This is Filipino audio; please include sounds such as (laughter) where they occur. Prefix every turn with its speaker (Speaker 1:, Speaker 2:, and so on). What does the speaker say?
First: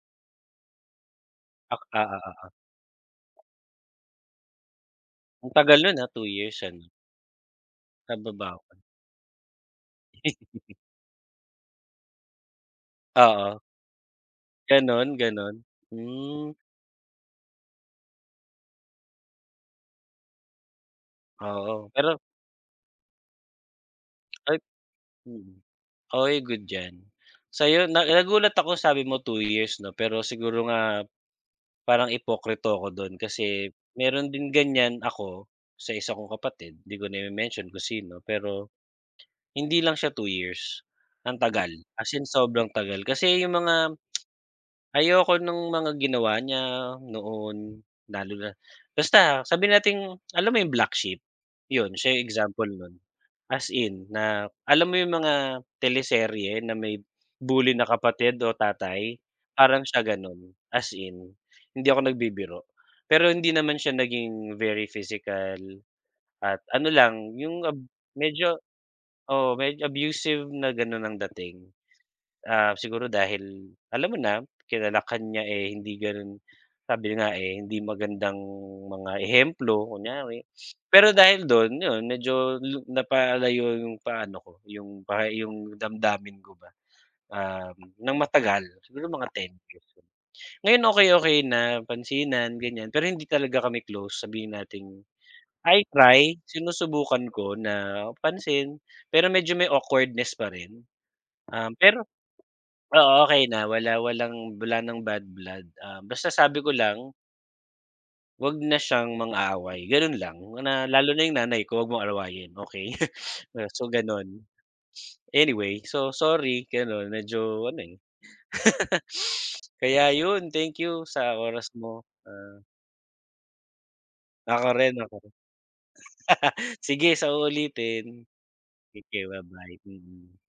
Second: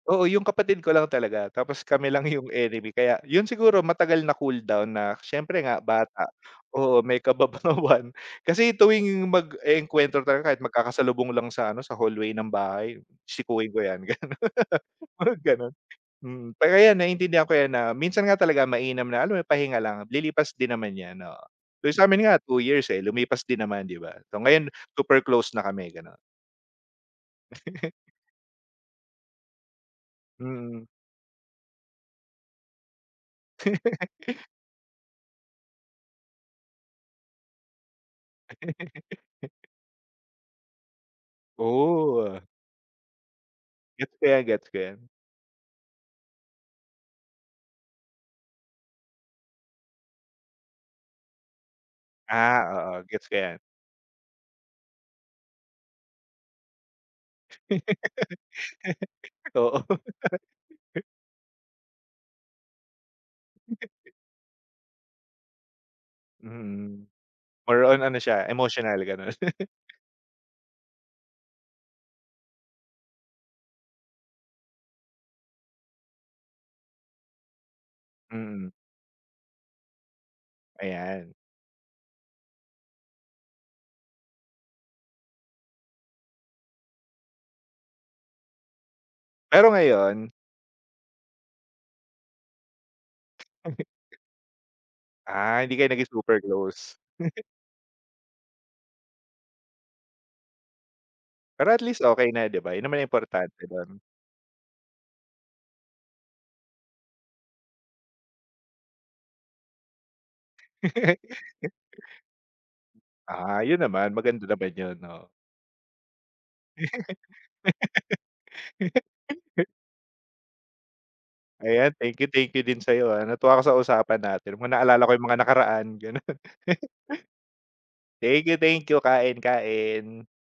Speaker 1: Oo 'yung kapatid ko lang talaga,
Speaker 2: Ak
Speaker 1: tapos kami
Speaker 2: oo,
Speaker 1: lang 'yung
Speaker 2: oo.
Speaker 1: enemy, kaya 'yun siguro matagal na cool down na
Speaker 2: Ang
Speaker 1: siyempre nga
Speaker 2: tagal no'n ah,
Speaker 1: bata.
Speaker 2: 2 years ano.
Speaker 1: Oo may kababawan kasi
Speaker 2: Kababawan.
Speaker 1: tuwing mag-e-engkwentro talaga kahit
Speaker 2: (laughs)
Speaker 1: magkakasalubong lang sa ano sa hallway ng bahay,
Speaker 2: Oo.
Speaker 1: sikuhin ko 'yan ganun,
Speaker 2: Ganun,
Speaker 1: (laughs) mga
Speaker 2: ganun?
Speaker 1: gano'n, mm.
Speaker 2: Hmm.
Speaker 1: Kaya 'yan naiintindihan ko 'yan na minsan nga talaga mainam na alam mo 'yung pahinga lang, lilipas din naman 'yan, oo.
Speaker 2: Oo,
Speaker 1: 'Yung
Speaker 2: pero
Speaker 1: sa'min nga 2 years, eh, lumipas din naman 'di ba, so
Speaker 2: Ayp
Speaker 1: ngayon super
Speaker 2: mm,
Speaker 1: close na kami gano'n.
Speaker 2: oy good 'yan. So 'yun
Speaker 1: (laughs)
Speaker 2: na nagulat ako sabi mo 2 years 'no pero siguro
Speaker 1: Mm.
Speaker 2: nga, parang ipokrito ako dun kasi meron
Speaker 1: (laughs)
Speaker 2: din ganiyan ako sa isa kong kapatid, 'di ko na ime-mention kung sino, pero,
Speaker 1: (laughs)
Speaker 2: hindi lang siya 2 years, ang tagal, as
Speaker 1: Oo,
Speaker 2: in
Speaker 1: ah.
Speaker 2: sobrang tagal. Kasi 'yung mga,
Speaker 1: Gets ko 'yan, gets ko 'yan.
Speaker 2: ayoko nung mga ginawa niya noon lalo na basta sabihin nating alam mo 'yung black sheep? 'Yun siya 'yung
Speaker 1: Ah
Speaker 2: example 'non,
Speaker 1: oo, gets ko 'yan.
Speaker 2: as in na, alam mo 'yung mga teleserye na may bully na kapatid o tatay,
Speaker 1: (laughs) Oo.
Speaker 2: parang siya gano'n, as in hindi ako nagbibiro. Pero hindi naman siya
Speaker 1: (laughs)
Speaker 2: naging very physical, at ano
Speaker 1: Mhm,
Speaker 2: lang 'yung ab
Speaker 1: more on ano siya,
Speaker 2: medyo
Speaker 1: emotional gano'n.
Speaker 2: oo
Speaker 1: (laughs)
Speaker 2: medyo abusive na gano'n ang dating. Ah, siguro dahil, alam mo na, kinalakhan niya eh hindi ganun sabi nga eh, hindi magandang
Speaker 1: Mm.
Speaker 2: mga ehemplo kunyari, pero
Speaker 1: Ayan.
Speaker 2: dahil dun 'yun medyo lu napalayo 'yong paano ko 'yung pa 'yung damdamin ko ba, um, nang matagal, siguro mga 10
Speaker 1: Pero
Speaker 2: years.
Speaker 1: ngayon
Speaker 2: Ngayon okey-okey na, pansinan ganiyan, pero hindi talaga kami
Speaker 1: (laughs)
Speaker 2: close, sabihin nating,
Speaker 1: Ah, hindi
Speaker 2: I
Speaker 1: kayo naging
Speaker 2: try,
Speaker 1: super close.
Speaker 2: sinusubukan
Speaker 1: (laughs)
Speaker 2: ko na pansin, pero medyo may awkwardness pa rin.
Speaker 1: Pero
Speaker 2: Um,
Speaker 1: at least
Speaker 2: pero
Speaker 1: okey na 'di ba, 'yun naman
Speaker 2: oo okey
Speaker 1: importante
Speaker 2: na, wala
Speaker 1: dun.
Speaker 2: walang bla wala ng bad blood, ah, basta sabi ko lang Huwag na siyang mang-away, ganun lang, na lalo na 'yung nanay
Speaker 1: (laughs)
Speaker 2: ko huwag mong awayin okey.
Speaker 1: Ah, 'yun
Speaker 2: So
Speaker 1: naman, maganda
Speaker 2: gano'n.
Speaker 1: naman 'yun oh.
Speaker 2: Anyway, so sorry gano'n medyo ano eh. (laughs)
Speaker 1: (laughs)
Speaker 2: Kaya 'yun, thank you sa oras
Speaker 1: Ayan,
Speaker 2: mo
Speaker 1: thank you ,thank you
Speaker 2: ah
Speaker 1: din sa'yo ah, natuwa ako sa usapan natin, mo
Speaker 2: Ako rin,
Speaker 1: naalala ko
Speaker 2: ako
Speaker 1: 'yung
Speaker 2: rin.
Speaker 1: mga nakaraan gano'n.
Speaker 2: (laughs)
Speaker 1: (laughs)
Speaker 2: Sige sa ulitin!
Speaker 1: Thank you, thank you!
Speaker 2: Sige
Speaker 1: Kain,
Speaker 2: ba-bye,
Speaker 1: kain.
Speaker 2: mm.